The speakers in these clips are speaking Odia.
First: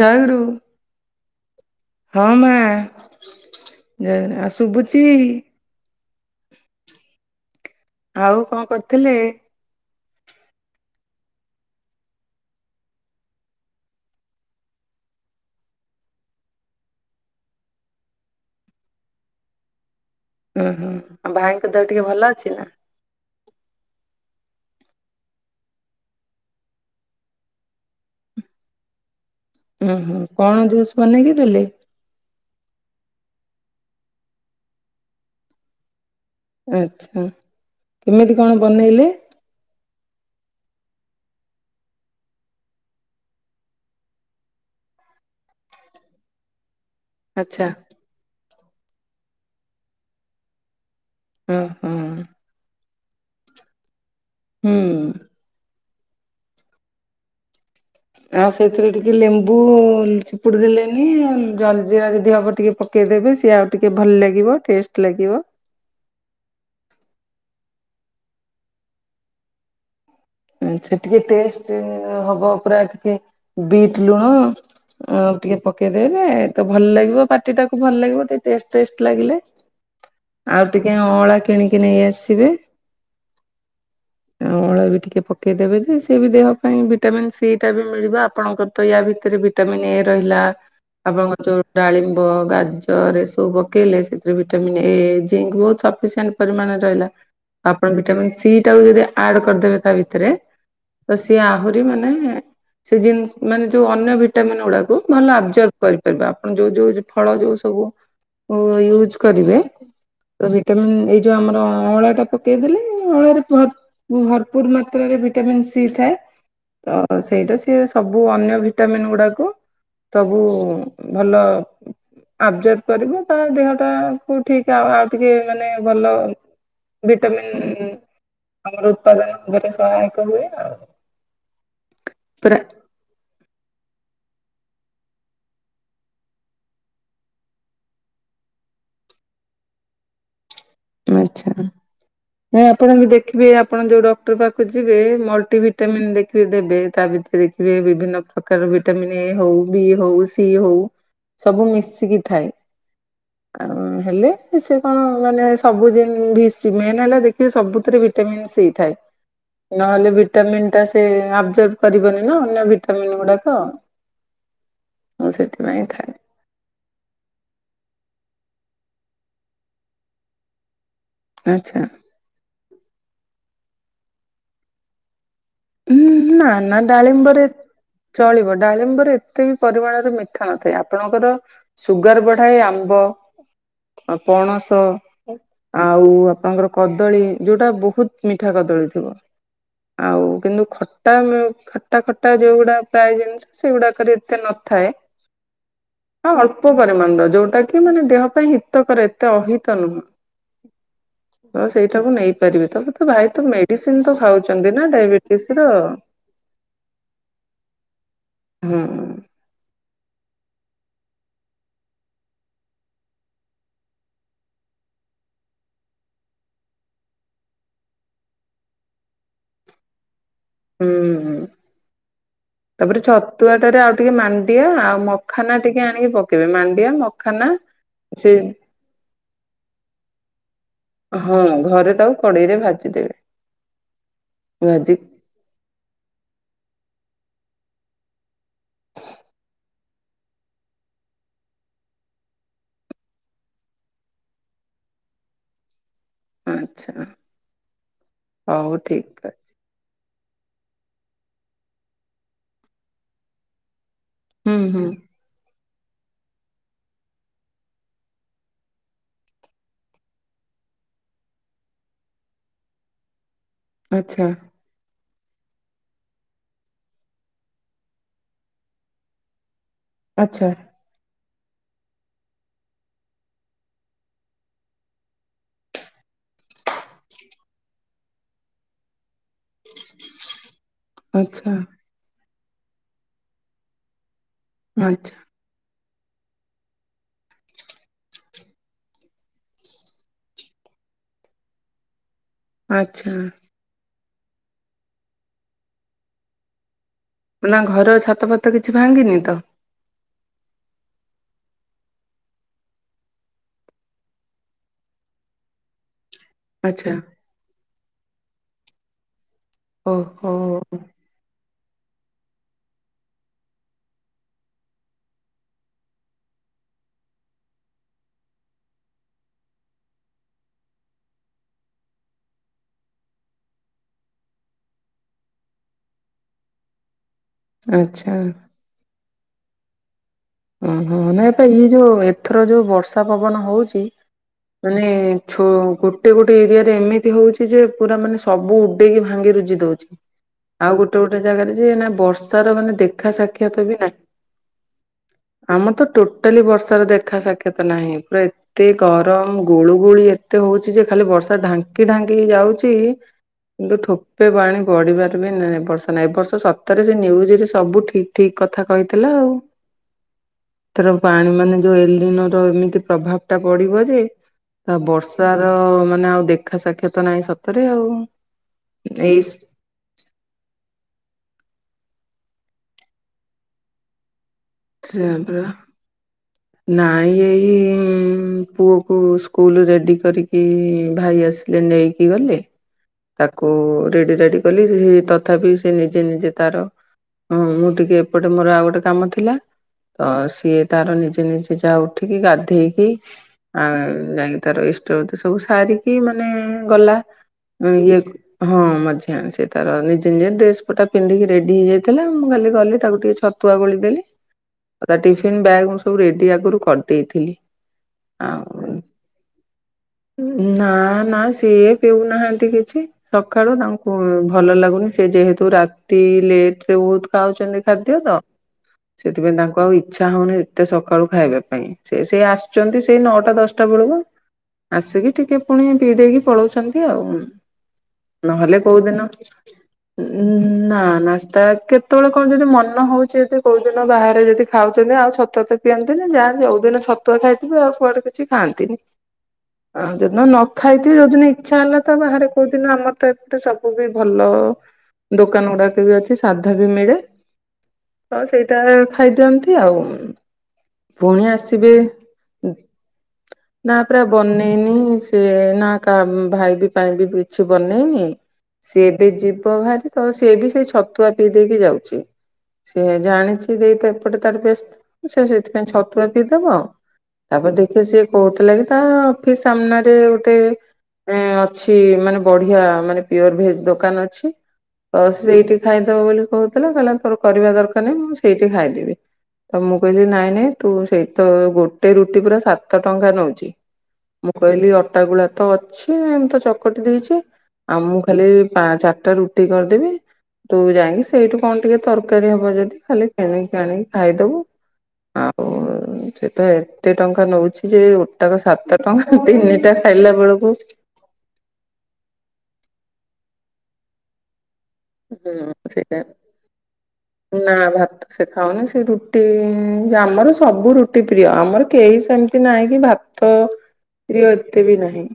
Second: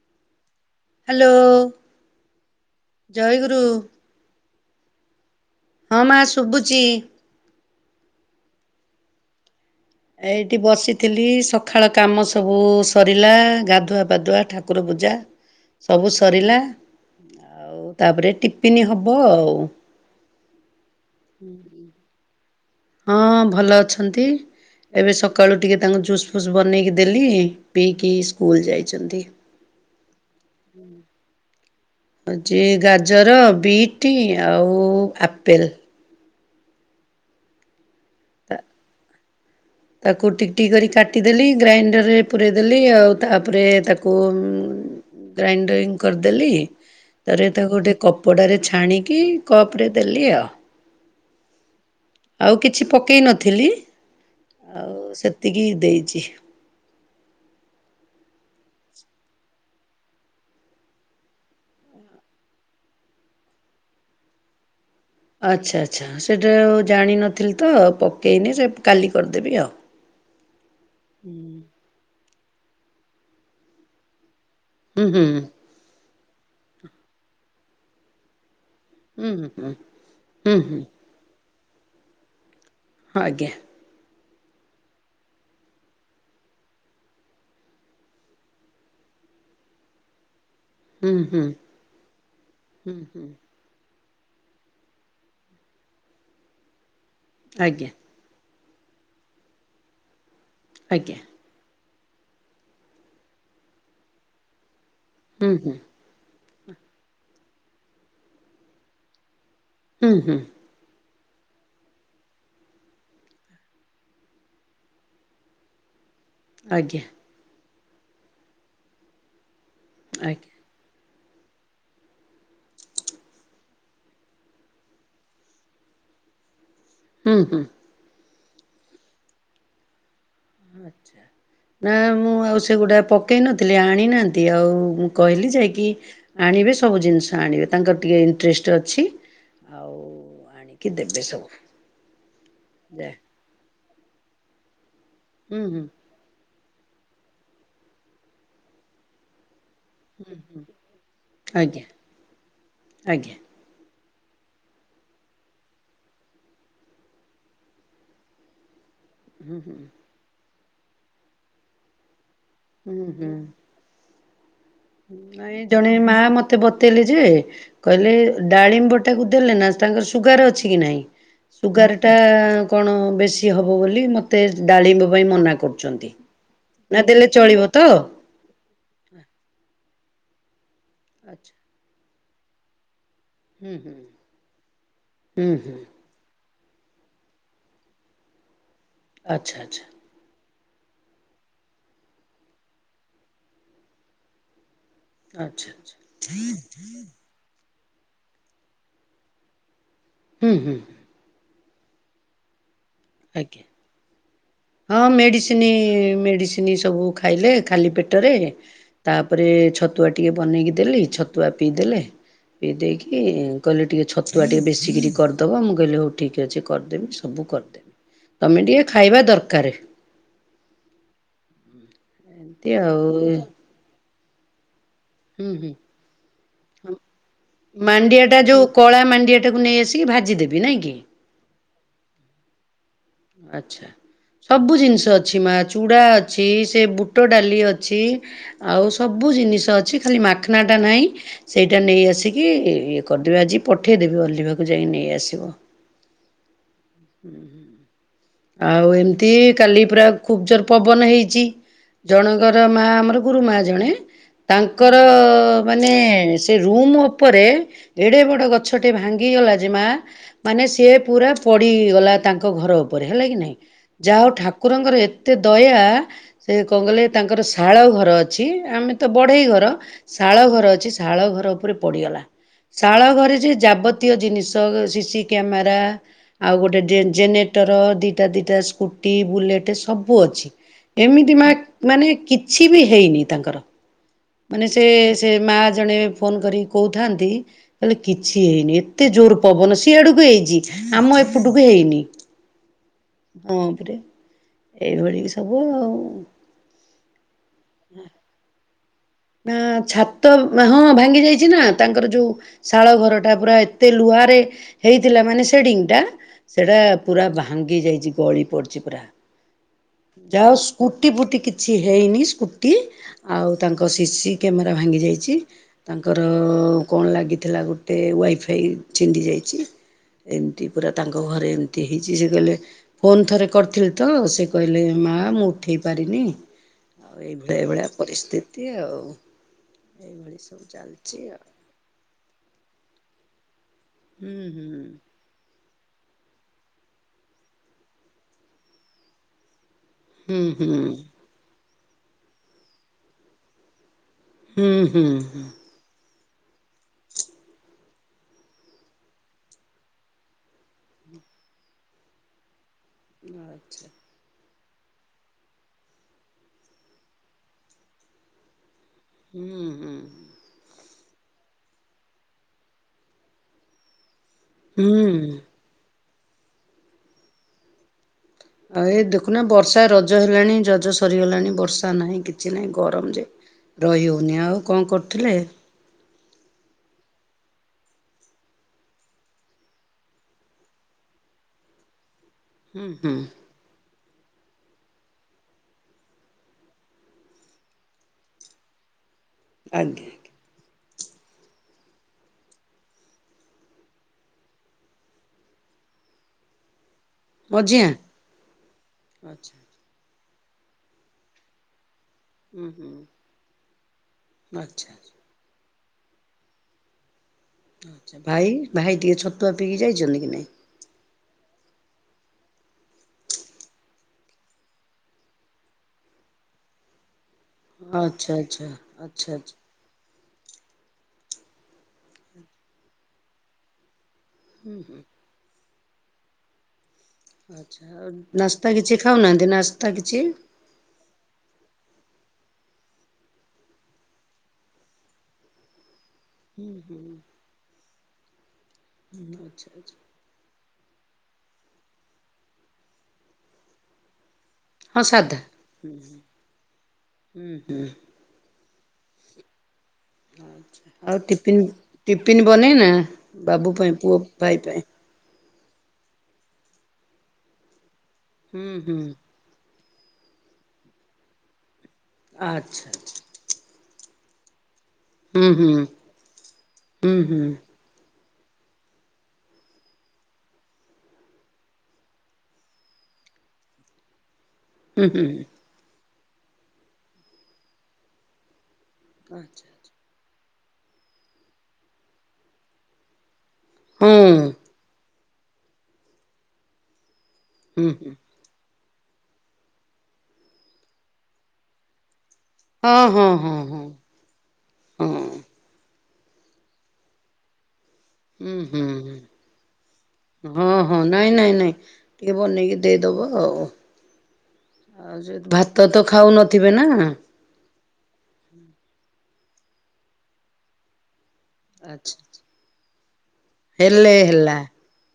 ଜୟଗୁରୁ, ହ୍ୟାଲୋ ହଁ ମାଆ। ଜୟଗୁରୁ, ଆଉ ଶୁଭୁଛି? ହଁ ମାଆ ଶୁବୁଚି। ଆଉ କଣ କରୁଥିଲେ? ଏଇଠି ବସିଥିଲି ସଖାଳ କାମ ସବୁ ସରିଲା ଗାଧୁଆ ପାଧୁଆ ଠାକୁର ପୂଜା। ସବୁ ସରିଲା, ଆଉ ତାପରେ ଟିପିନି ହବ ଆଉ। ଉଁ ହୁଁ, ଆଉ ଭାଇଙ୍କ ଦେହ ଟିକେ ଭଲ ଅଛି ନା? ହଁଅ ଭଲ ଅଛନ୍ତି। ଏବେ ସକାଳୁ ଟିକେ ତାଙ୍କୁ ଜୁସ୍ ଫୁସ୍ ବନେଇକି ଦେଲି, ପିଇକି ସ୍କୁଲ ଯାଇଛନ୍ତି। ଉ ହୁଁ। କଣ ଜୁସ୍ ବନେଇକି ଦେଲେ? ହଉଛି ଗାଜର ବିଟ୍ ଆଉ ଆପେଲ୍। ଆଛା। କେମିତି କଣ ବନେଇଲେ? ତାକୁ ଟିକଟିକ କରି କାଟିଦେଲି ଗ୍ରାଇଣ୍ଡରରେ ପୂରେଇ ଦେଲି, ଆଉ ତାପରେ ତାକୁ ଗ୍ରାଇଣ୍ଡରିଂ କରିଦେଲି। ତାରେ ଆଚ୍ଛା ତାକୁ ଗୋଟେ କପଡ଼ାରେ ଛାଣିକି କପ୍ ରେ ଦେଲି ଆଉ। ଉ ହୁଁ। ଆଉ କିଛି ପକେଇ ନଥିଲି ହୁଁ। ଆଉ ସେତିକି ଦେଇଚି। ଆଉ ସେଥିରେ ଟିକେ ଲେମ୍ବୁ ଚିପୁଡି ଦେଲେନି ଜଲଜିିରା ଯଦି ହବ ଟିକେ ପ କେ ଦେବେ ସିଏ ଆଉ ଟିକେ ଭଲ ଲାଗିବ ଟେଷ୍ଟ ଲାଗିବ। ଆଚ୍ଛା ଆଚ୍ଛା ସେଇଟା ଆଉ ଜାଣିନଥିଲି ତ ପକେଇନି ସେ କାଲି କରିଦେବି ଆଉ। ସେ ଟିକେ ଟେଷ୍ଟ ହବ ପୁରା ଟିକେ ବିଟ୍ ଲୁଣ ହୁଁ ହ ହୁଁ ଟିକେ ପକେଇଦେବେ ତ ଭଲ ଲାଗିବ ପାଟି ଟାକୁ ଭଲ ଲାଗିବ ଟିକେ ଟେଷ୍ଟ ଟେଷ୍ଟ ହୁଁ ଲାଗିଲେ ହୁଁ ହୁଁ ହୁଁ ଆଉ ହୁଁ ଟିକେ ଅଁଳା କିଣିକି ନେଇ ଆସିବେ। ହଁ ଆଜ୍ଞା। ଅଳାଁ ବି ଟିକେ ପକେଇ ଦେେବେ ଯେ ସିଏ ବି ଦେହ ପାଇଁ ଭିଟାମିନ୍ ସି ଟା ବି ମିଳିବ ଆପଣଙ୍କର ତ ୟା ଭିତରେ ବି ଭିଟାମିନ୍ ଏ ରହିଲା ହୁଁ ଆପଣଙ୍କ ହୁଁ ଯୋଉ ଡାଳିମ୍ବ ହୁଁ ଗାଜରରେ ହୁଁ। ସବୁ ପକେଇଲେ ସେ ଭିଟାମିନ୍ ଏ ଜିଙ୍କ୍ ବହୁତ ସଫିସେଣ୍ଟ ପରିମାଣରେ ରହିଲା ଆଜ୍ଞା ଆପଣ ଭିଟାମିନ ସିଟାକୁ ଯଦି ଆଡ କରିଦେବେ ତା ଭିତରେ ଆଜ୍ଞା ତ ସିଏ ଆହୁରି ସି ମାନେ ହିଁ ସେଜିନ୍ ମାନେ ଯେଉ ଅନ୍ୟ ଭିଟାମିନ ଗୁଡ଼ାକୁ ଭଲ ହୁଁ ହୁଁ ଆବଜରବ୍ କରିବ। ଆପଣ ଯୋଉ ଯୋଉ ଫଳ ଯୋଉ ସବୁ ୟୁଜ କରିବେ ହୁଁ ହୁଁ ତମ ଏଇ ଯୋଉ ଆମର ଅଁଳା ଟା ପକେଇ ଦେଲେ ଅଁଳାରେ ଭରପୁର ମାତ ଭିଟାମନ୍ ସି ଥାଏ ଆଜ୍ଞା ତ ସେଇଟା ସି ସବୁ ଅନ୍ୟ ଭିଟାମନ୍ ଗୁଡାକୁ ସବୁ ଆଜ୍ଞା ଭଲ ଆବଜର୍ଭ କରିବ ତା ଦେହଟାକୁ ଠିକ ଆ ଆଉ ଟିକେ ମାନେ ଭଲ ହୁଁ ହୁଁ। ଭିଟାମିନ୍ ଆମର ଉତ୍ପାଦନ ଭାବରେ ସହାୟକ ହୁଏ। ଆଉ। ନା ମୁଁ ପୁରା ଆଉ ସେ ଗୁଡ଼ାକ ପ ପକେଇ ନଥିଲି ଆଣିନାହାନ୍ତି ଆଉ ମୁଁ କହିଲି ଯାଇକି ଆଣିବେ ସବୁ ଜିନିଷ ଆଣିବେ ତାଙ୍କର ଟିକେ ଇଣ୍ଟରେଷ୍ଟ ଅଛି ଆଉ ଦେବେ ସବୁ ଆଚ୍ଛା ଆପଣ ବି ଯା ଦେଖିବେ ଆପଣ ଯୋଉ ଡକ୍ଟର ପାଖକୁ ଯିବେ ମଲ୍ଟି ହୁଁ ହୁଁ ଭିଟାମିନ୍ ଦେଖିବେ ଦେବେ ତା ଭିତରେ ଦେଖିବେ ବିଭିନ୍ନ ପ୍ରକାର ଭିଟାମିିନ ଏ ହଉ ବି ହଉ ସି ହୁଁ ହଉ ସବୁ ଆଜ୍ଞା ମିଶିକି ଥାଏ। ଆଜ୍ଞା ଆଉ ହେଲେ ସେ କଣ ମାନେ ସବୁଦିନ ଭ ମେନ୍ ହେଲା ଦେଖି ସବୁଥିରେ ଭିଟାମିନ୍ ସି ଥାଏ ହୁଁ ହୁଁ ନହେଲେ ଭି ଭିଟାମନ୍ ଟା ସେ ଆବଜର୍ଭ କରିବନି ନା ଅନ୍ୟ ହୁଁ ଭିଟାମିନ୍ ହୁଁ ଗୁଡାକ ଆଉ ନାଇଁ ସେଥିପାଇଁ ଜଣେ ଥାଏ ମା ମତେ ମତେ ବତେଇଲେ ଯେ କହିଲେ ଡାଳିମ୍ବଟାକୁ ଦେଲେ ନା ତାଙ୍କର ସୁଗାର ଅଛି କି ନାହିଁ। ଆଚ୍ଛା ସୁଗାର ଟା କଣ ବେଶୀ ହବ ବୋଲି ମତେ ଡାଳିମ୍ବ ପାଇଁ ମନା କରୁ ଉଁ ଚନ୍ତି ନା ନା ଦେଲେ ଡାଳିମ୍ବରେ ଚଳିବ ତ। ଚଳିବ ଡାଳିମ୍ବରେ ଏତେ ବି ପରିମାଣର ମିଠା ନଥାଏ ଆପଣଙ୍କର ଆଚ୍ଛା ସୁଗାର ବଢାଏ ଆମ୍ବ ହୁଁ ହୁଁ ପଣସ ହୁଁ ହୁଁ। ଆଉ ଆପଣଙ୍କର କଦଳୀ ଯଉଟା ବହୁତ ମିଠା କଦଳୀ ଥିବ ଆଚ୍ଛା ଆଚ୍ଛା ଆଚ୍ଛା ଆଉ କିନ୍ତୁ ଖଟା ଖଟା ଖଟା ଯୋଉଗୁଡା ପ୍ରାୟ ଜିନିଷ ସେଗୁଡାକରେ ଏତେ ନଥାଏ। ଆଚ୍ଛା ହଁ ଅଳ୍ପ ଆଚ୍ଛା ପରିମାଣର ଯୋଉଟା କି ମାନେ ଦେହ ପାଇଁ ହିତକର ଏତେ ଅହିତ ନୁହେଁ। ହୁଁ ହୁଁ ହଁ ସେଇଟାକୁ ନେଇପାରିବେ ତା ପରେ ତୋ ଭାଇ ତ ମେଡିସିନ ତ ଖାଉଛନ୍ତି ନା ଡାଇବେଟ ମେଡିସିନି ମେଡିସିନି ସବୁ ଖାଇଲେ ଖାଲି ପେଟରେ ହୁଁ ତା ପରେ ଛତୁଆ ଟିକେ ବନେଇକି ଦେଲି ଛତୁଆ ପିଇଦେଲେ। ପିଇ ଦେଇକି କହିଲେ ଟିକେ ଛତୁଆ ଟିକେ ବେଶିକିରି କରିଦେବ ମୁଁ କହିଲେ ହଉ ଠିକ୍ ଅଛି କରିଦେବି ସବୁ କରଦେବ ତମେ ଟିକେ ଖାଇବା ଦରକାରେ। ହୁଁ ହୁଁ ଏମିତି ଆଉ ତାପରେ ଛତୁଆଟାରେ ଆଉ ଟିକେ ମାଣ୍ଡିଆ ଆଉ ମ ହୁଁ ଖାନା ହୁଁ ଟିକେ ଆଣିକି ପକେଇବେ ମାଣ୍ଡିଆ ମଖାନା ମାଣ୍ଡିଆ ସେ ଟା ଯୋଉ କଳା ମାଣ୍ଡିଆଟାକୁ ନେଇ ଆସିକି ଭାଜିଦେବି ନାଇଁକ କି? ହୁଁ ଘରେ ତାକୁ କଡେଇରେ ଭାଜିଦେବେ। ଆଛା ସବୁ ଭାଜିକି ଜିନିଷ ଅଛ ଛି ମା ଚୁଡ଼ା ଅଛି ସେ ବୁଟ ଡାଲି ଅଛି। ଆଉ ସବୁ ଜିନିଷ ଅଛି ଖାଲି ମାଖାନଟା ନାହିଁ ସେଇଟା ନେଇଆସିକି ଇଏ କରିଦେବି ଆଜି ପଠେଇଦେବି ଅଲ୍ଲିିବାକୁ ଯାଇି ନେଇଆସିବ। ଆଚ୍ଛା ହଉ ଆଉ ଠିକ ଏମିତି କାଲି ପରା ଖୁବ ଜୋର ପବନ ହେଇଛି ଜଣଙ୍କର ମା ଆମର ଗୁରୁ ମା ଜଣେ। ଅଛି ହୁଁ ହୁଁ ତାଙ୍କର ମାନେ ସେ ରୁମ ଉପରେ ଏଡେ ବଡ ଗଛଟେ ଭାଙ୍ଗିଗଲା ଯେ ମା ମାନେ ସିଏ ପୁରା ପଡିଇଗଲା ତାଙ୍କ ଘର ଉପରେ ହେଲା କି ନାଇଁ ଯାହା ଆଚ୍ଛା ହଉ ଠାକୁ କୁରଙ୍କର ଏତେ ଦୟା ସେ କଣ କହିଲେ ତାଙ୍କର ଶାଳ ଘର ଅଛି ଆମେ ତ ବଢେଇ ଘର ଶାଳ ଆଚ୍ଛା ଘର ଅଛି ସେ ଶାଳ ଘର ଉପରେ ପଡ଼ିଗଲା। ଶାଳ ଘରେ ଯେ ଯାବତୀୟ ଜିନିଷ ସିସିି କ୍ୟାମେରା ଆଉ ଗୋଟେ ଜେନ୍ ଜେନେରେଟର ଦିଟା ଦିଟା ସ୍କୁଟି ବୁଲେଟ୍ ସବୁ ଅଛି। ଏମିତି ମା ଆଚ୍ଛା ମାନେ କିଛି ବି ହେଇନି ତାଙ୍କର ମାନେ ସେ ଆଚ୍ଛା ସେ ମାଆ ଜଣେ ଫୋନ୍ କରି କହୁଥାନ୍ତି କଲେ କିଛି ହେଇନି ଏତେ ଜୋର ପବନ ସି ଆଡକୁ ହେଇଛି ଆମ ଏପଟକୁ ହେଇନି। ଆଛା ହଁ ପରେ ଏଇଭଳି ସବୁ ଆଉ। ନା ଘର ଛାତ ଫାତ କିଛି ଭାଙ୍ଗିନି ତ। ଆଁ ଛାତ ହଁ ଭାଙ୍ଗି ଯାଇଛି ନା ତାଙ୍କର ଯୋଉ ଶାଳ ଘର ଟା ପୁରା ଏତେ ଲୁହାରେ ହେଇଥିଲା ମାନେ ସେଡିଙ୍ଗ ଟା ସେଡା ଆଚ୍ଛା ପୁରା ଭାଙ୍ଗି ଯାଇଛି ଗଳି ପଡିଛି ପୁରା ଓହୋ ଯାହା ହୋଉ ସ୍କୁ ଟି ଫୁଟି କିଛି ହେଇନି ସ୍କୁଟି ଆଉ ତାଙ୍କ ସିସିି କ୍ୟାମେରା ଭାଙ୍ଗି ଯାଇଚି ତାଙ୍କର କଣ ଲାଗିଥିଲା ଗୋଟେ ୱାଇଫାଇ ଛିଣ୍ଡି ଯାଇଛି। ଏମିତି ପୁରା ତାଙ୍କ ଘରେ ଏମିତି ହେଇଛି ଯେ କହିବେ ଫୋନ୍ ଥରେ କରିଥିଲି ତ ସେ କହିଲେ ମା ମୁଁ ଉଠେଇ ପାରିନି ଆଉ ଏଇଭଳିଆ ଏଇଭଳିଆ ଆଚ୍ଛା ପରିସ୍ଥିତି ଆଉ ଏଇଭଳି ସବୁ ଓ ହୋ ଚାଲିଛି ନାଇପା ଆଉ ଇଏ ଯୋଉ ଏଥର ଯୋଉ ବର୍ଷା ପବନ ହୋଉଚି ହୁଁ ହୁଁ। ମାନେ ଛ ଗୋଟେ ଗୋଟେ ଏରିଆରେ ଏମିତି ହେଉଚ ଯେ ପୁରା ମାନେ ସବୁ ଉଡେଇକି ଭାଙ୍ଗି ରୁଜି ଦୋଉଚି। ହୁଁ ଆଉ ହୁଁ ଗୋଟେ ଗୋଟେ ଜାଗାରେ ଯେ ନା ବର୍ଷାର ମାନେ ଦେଖା ସାକ୍ଷାତ ବି ନାହିଁ। ହୁଁ ହୁଁ ହୁଁ ଆମର ତ ଟୋଟାଲି ବର୍ଷାର ଦେଖା ସାକ୍ଷାତ ନାହିଁ ପୁରା ଏତେ ଗରମ ଗୁଳୁ ଗୁଳି ଏତେ ହଉଛି ଯେ ଖାଲି ବର୍ଷା ଢାଙ୍କି ଢାଙ୍କି ଯାଉଛି। କିନ୍ତୁ ଆଚ୍ଛା ଠପ ଏବେ ବାଣୀ ବଢିବାର ବି ନାଁ ବର୍ଷ ନଁ ଏବ ବର୍ଷ ସତରେ ସେ ନ୍ୟୁଜ ରେ ସବୁ ଠିକ ଠିକ କଥା କହିଥିଲା ଆଉ। ହୁଁ ହୁଁ। ଏଥର ପାଣି ମାନେ ଯୋଉ ଏଲି ନର ଏମିତି ପ୍ରଭାବ ଟା ପଡିବ ଯେ ଆ ବର୍ଷା ହୁଁ। ର ମାନେ ଆଉ ଦେଖା ସାକ୍ଷାତ ନାହିଁ ସତରେ ଆଉ। ଆ ଏ ଏଇ ଦେଖୁନା ବର୍ଷା ର ରଜ ହେଲାଣି ଜଜ ସରିଗଲାଣି ବର୍ଷା ନାହିଁ କିଛି ନାହିଁ ଗରମ ଯେ ରହିହଉନି ଆଉ। କଣ କରୁଥିଲେ [unintelligible] ନାଇଁ ଏଇ ପୁଅକୁ ସ୍କୁଲ ରେଡି କରିକି କି ଭାଇ ଆସିଲେ ନେଇକି ଗଲେ। ଉଁ ହୁଁ। ଓ ରେଡ଼ି ରାଡ଼ି କଲି ତଥାପି ସେ ନିଜେ ନିଜେ ତାର ହଁ ମୁଁ ଟିକେ ଏପଟେ ମୋର ଆଉ ଗୋଟେ କାମ ଥିଲା। ଆଜ୍ଞା ତ ଆଜ୍ଞା ସିଏ ତାର ନିଜେ ନିଜେ ଯାହା ଉଠିକି ଗାଧେଇକି ଆଉ ଯାଇକି ତାର ଇଷ୍ଟ ବୁତି ସବୁ ସାରିକି ମାନେ ଗଲା। ମଝିଆ ଇଏ ହଁ ମଝିଆ ସେ ଆଚ୍ଛା ତାର ନିଜେ ନିଜେ ଡ୍ରେସ ପଟା ପିନ୍ଧିକି ରେଡି ହେଇଯାଇ ଥିଲା ମୁଁ ଖାଲି ହୁଁ ଗଲି ହୁଁ ତାକୁ ଟିକେ ଛତୁଆ ଗୋଳି ଦେଲି। ଆଉ ଆଚ୍ଛା ତା ଟିଫିନ ବ୍ୟାଗ୍ ମୁଁ ସବୁ ରେଡି ଆଗରୁ କରିଦେଇଥିଲି। ଭାଇ ଆଉ ଭାଇ ଟିକେ ଛତୁଆ ପିକି ଯାଇଛନ୍ତି? କି ନାଇଁ ନା ନା ସିଏ ପିଉନାହାନ୍ତି କିଛି। ସକାଳୁ ତାଙ୍କୁ ଭଲ ଲାଗୁନି ସେ ଯେହେତୁ ରାତି ଲେଟ ରେ ବହୁତ ଖାଉଛନ୍ତି। ଖାଦ୍ୟ ତ ଆଚ୍ଛା ଆଚ୍ଛା ଆଚ୍ଛା ସେଥିପାଇଁ ତାଙ୍କୁ ଆଚ୍ଛା ଆଉ ଇଚ୍ଛା ହଉନି ଏତେ ସକାଳୁ ଖାଇବା ପାଇଁ ସେ ସେଇ ଆସୁଛନ୍ତି ସେଇ ନଅଟା ଦଶଟା ବେଳକୁ। ଆସିକି ଟିକେ ପୁଣି ପିଇ ଦେଇକି ପଳଉଛନ୍ତି ଆଉ। ଆଚ୍ଛା ଆଉ ନହେଲେ ନାସ୍ତା କିଛି କୋଉଦିନ ଖାଉନାହାନ୍ତି ନାସ୍ତା କିଛି ନା ନାସ୍ତା କେତେବେଳେ କଣ ଯଦି ମନ ହଉଛି ଯଦି କୋଉଦିନ ବାହାରେ ଯଦି ଖାଉଛନ୍ତି ଆଉ ସତ ପିଅନ୍ତିନି ଯାହା ଯଉଦିନ ଛତୁଆ ଖାଇଥିବେ ଆଉ କୁଆଡେ କିଛି ଖାଆନ୍ତିନି। ହୁଁ ହୁଁ। ଆଉ ଯୋଉଦିନ ନ ଖାଇଥିବି ଯୋଉଦିନ ଇଚ୍ଛା ହେଲା ତ ବାହାରେ କୋଉଦିନ ଆମର ତ ଏପଟେ ସବୁ ବି ଭଲ ହଁ ସାଧା ଦୋକାନ ଗୁଡାକ ବି ଅଛି ସାଧା ବି ମିଳେ। ହୁଁ ହୁଁ ହଁ ସେଇଟା ଖାଇଦିଅନ୍ତି ଆଉ ପୁଣି ଆସିବେ ଟିଫିନ ବନେଇନା? ବାବୁ ନା ପାଇଁ। ପୁରା ପୁଅ ବନେଇ ଭାଇ ପାଇଁ ନିି। ସେ ନା କାହା ଭାଇ ବି ପାଇଁ ବି କିଛି ବନେଇନି ହୁଁ ସିଏ ହୁଁ ଏବେ ଯ ବାହାରି ତ ସିଏ ବି ସେଇ ଛତୁଆ ପିଇ ଦେଇକି ଯାଉଛି, ଆଚ୍ଛା ସିଏ ଆଚ୍ଛା ଜାଣିଛି ଦେଇ ଏପଟେ ତାର ବସ୍ତ ସେ ହୁଁ ସେଥିପାଇଁ ହୁଁ ଛତୁଆ ପିଇଦବ ହୁଁ ହୁଁ ତାପରେ ସିଏ କହୁଥିଲା କି ତା ଅଫିସ ସାମନାରେ ଗୋଟେ ଏ ଅଛି ମାନେ ବଢିଆ ମାନେ ପିଓର ଭେଜ ଦୋକାନ ଅଛି। ତ ହୁଁ ହୁଁ ସେଇଠି ଖାଇଦବ ବୋଲି କହୁଥିଲା କହିଲା ତୋର କରିବା ଦରକାର ନାହିଁ ମୁଁ ସେଇଠି ଖାଇଦେବି। ତ ମୁଁ କହିଲି ନାଇଁ ନାଇଁ ତୁ ସେଇ ତ ଗୋଟେ ରୁଟି ପୁରା ସାତ ଟଙ୍କା ନଉଚି। ହଁ ମୁଁ କହିଲି ଅଟାଗୁଳା ତ ଅଛି ମୁ ତ ଚକଟି ଦେଇଚି। ଆ ହୁଁ ମୁଁ ହୁଁ ଖାଲି ଚାରିଟା ରୁ ରୁଟି କରିଦେବି ତୁ ଯାଇକି ସେଇଠୁ କଣ ଟିକେ ତରକାରୀ ହବ ଯଦି ଖାଲି ହଁ ହଁ ହଁ କିଣିକି ହଁ ଆଣିକି ଖାଇଦବୁ। ହଁ ଆଉ ସେ ତ ଏତେ ଟଙ୍କା ନଉଛି ଯେ ଗୋଟାକ ହୁଁ ସାତ ହୁଁ ଟଙ୍କା ତିନିଟା ଖାଇଲା ବେଳକୁ ହଁ ହଁ ନାଇଁ ନାଇଁ ନାଇଁ ଟିକେ ବନେଇକି ଦେଇଦବ ଆଉ ଆଉ ତ ହୁଁ ଭାତ ସେଇଟା ତ ଖାଉ ନଥିବେ ନା? ନା ଭାତ ସେ ଖାଉନି ସେ ରୁଟି ଆମର ସବୁ ରୁଟି ପ୍ରିୟ ଆମର କେହି ଆଚ୍ଛା। ସେମିତି ନାହିଁ କି ଭାତ ହେଲେ ପ୍ରିୟ ହେଲା। ଏତେ ବି ନାହିଁ।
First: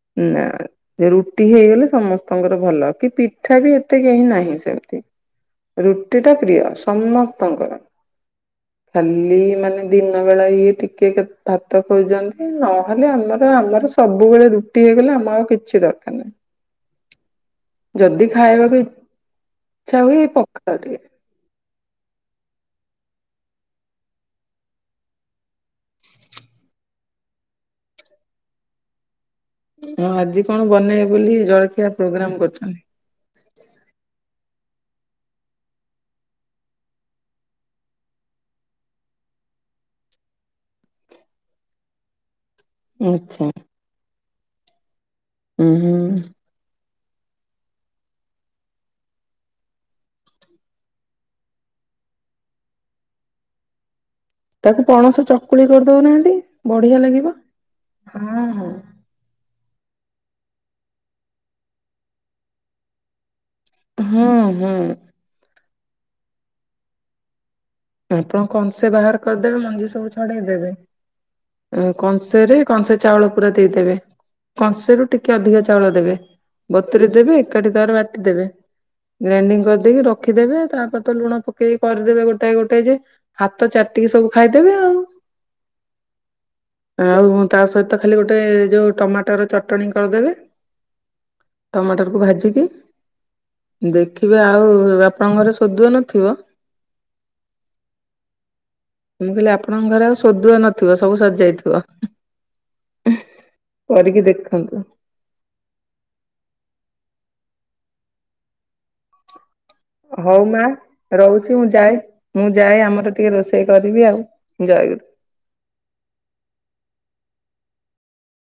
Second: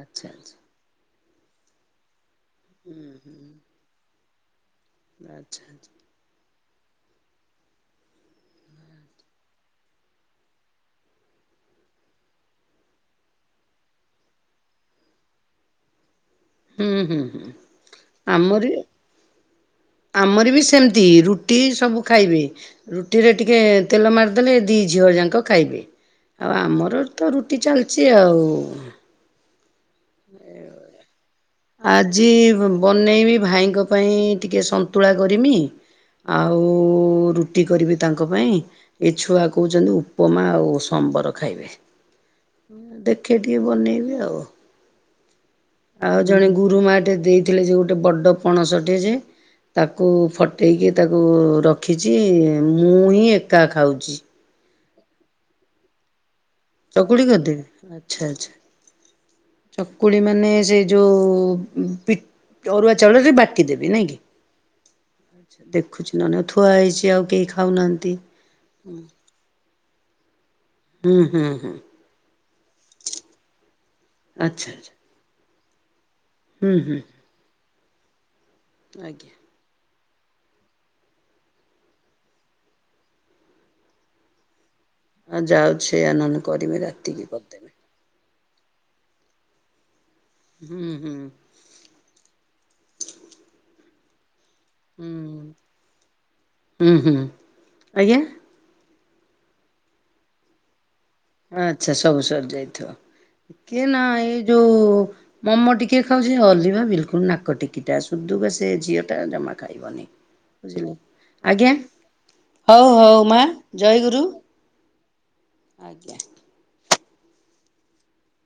ଆଚ୍ଛା ନା ଆଚ୍ଛା ଯେ ରୁଟି ହେଇଗଲେ ସମସ୍ତଙ୍କର ଭଲ କି ପିଠା ବି କେହି ନାହିଁ ସେମତି ଆଚ୍ଛା ଆଚ୍ଛା। ରୁଟି ଟା ପ୍ରିୟ ସମସ୍ତଙ୍କର। ଖାଲି ମାନେ ଦିନ ବେଳା ଇଏ ଟିକେ ଭାତ ଖୋଉଛନ୍ତି ନହେଲେ ଆମର ଆମର ସବୁବେଳେ ରୁଟି ହେଇଗଲେ ଆମ ଆଉ କିଛି ଦରକାର ନାହିଁ। ହୁଁ ହୁଁ ହୁଁ ଯଦି ଆମର ଖାଇବାକୁ ଇଚ୍ଛା ହୁଏ ଆମର ବି ପଖାଳ ଟିକେ। ସେମିତି ରୁ ରୁଟି ସବୁ ଖାଇବେ ରୁଟିରେ ଟିକେ ତେଲ ମାରିଦେଲେ ଦି ଝିଅ ଯାକ ଖାଇବେ। ଆଉ ଆମର ତ ରୁଟି ଚାଲିଛି ଆଉ ହଁ ଆଜି କଣ ବନେଇ ବୋଲି ଜଳଖିଆ ପ୍ରୋଗ୍ରାମ କରୁଛନ୍ତି? ମନେଇବି ଭାଇଙ୍କ ପାଇଁ ଟିକେ ସନ୍ତୁଳା କରିମି ଆଉ ରୁଟି କରିବି ତାଙ୍କ ପାଇଁ। ଏ ଛୁଆ କହୁଛନ୍ତି ଉପମା ଆଉ ସମ୍ବର ଖାଇବେ? [unintelligible] ଦେଖେ ଆଚ୍ଛା ଟିକେ ବନେଇବି ଆଉ ହୁଁ ହୁଁ। ଆଉ ଜଣେ ଗୁରୁମାଟେ ଦେଇଥିଲେ ଯେ ଗୋଟେ ବଡ ପଣସଟେ ଯେ ତାକୁ ଫଟେଇକି ତାକୁ ରଖିଛି ମୁଁ ହିଁ ଏକା ଖାଉଛି। ତାକୁ ପଣସ ଚକୁଳି କରିଦଉନାହାନ୍ତି ବଢିଆ ଚକୁଳି ଲାଗିବ। କରିଦେବି ଆଚ୍ଛା ଆଚ୍ଛା। ଚକୁଳି ମାନେ ସେ ଯୋଉ ଅରୁଆ ଚାଉଳ ବାଟ ଦେବି ନାଇଁ ହୁଁ ହୁଁ କିଛା ଦେଖୁଛି ନହେଲେ ଥୁଆ ହେଇଛି ଆଉ କେହି ଖାଉନାହାନ୍ତି ଆପଣ କସେ ବାହାର କରିଦେବେ ମଞ୍ଜି ସବୁ ଛଡେଇଦେବେ ହୁଁ ହୁଁ ହୁଁ। କଂସେରେ କଂସେ ଚାଉଳ ପୁରା ଦେଇଦେବେ ଆଚ୍ଛା ଆଚ୍ଛା କଂସେରୁ ଟିକେ ଅଧିକା ଚାଉଳ ଦେବେ। ହୁଁ ହୁଁ ବତୁୁରେଇ ଦେବେ ଏକାଠିତାର ବାଟି ଦେବେ ଆଜ୍ଞା ଗ୍ରାଇଣ୍ଡିଙ୍ଗ କରିଦେଇକି ରଖ। ରଖିଦେବେ ତାପରେ ତ ଲୁଣ ପକେଇକ କରିଦେବେ ଗୋ ଗୋଟେ ଗୋଟେ ଯେ ହାତ ଚାଟିକି ସବୁ ଖାଇଦେବେ ଆଉ ଆଉ ଯାଉଛି ଆ ନାନ କରମେ ରାତି କି ପଦେ ତ ଖାଲି ଗୋଟେ ଯେଉଁ ଟମାଟର ଚଟଣି କରିଦେବେ। ହୁଁ ହୁଁ। ଟମାଟରକୁ ଭାଜିକି ଦେଖିବେ ଆଉ ହୁଁ ଆପଣଙ୍କ ଘରେ ସୋଦୁଅ ନଥିବ? ହୁଁ ହୁଁ ଆଜ୍ଞା। ମୁଁ କହିଲି ଆପଣଙ୍କ ଘରେ ଆଉ ସୋଦୁଅ ନ ଥିବ ସବୁ ସରିଯାଇ ଆଚ୍ଛା ସବୁ ସରି ଯାଇଥିବ କିଏ କରିକି ନାଇ ଯୋଉ ଦେଖନ୍ତୁ। ମୋମୋ ଟିକି ଖାଉଛି ଅଲିଭା ବିଲକୁଲ ନାକ ଟିକିଟା ସୁଧୁକା ସେ ଝିଅ ଟା ଜମା ଖାଇବନି ହଉ ମା ବୁଝିଲେ ରହୁଛି ମୁଁ ଆଜ୍ଞା ଯାଏ ମୁଁ ଯାଏ ହଉ ଆମର ହଉ ଟିକେ ମା ରୋଷେଇ କରିବି ଜୟଗୁରୁ ଆଉ [inaudible] ଆଜ୍ଞା।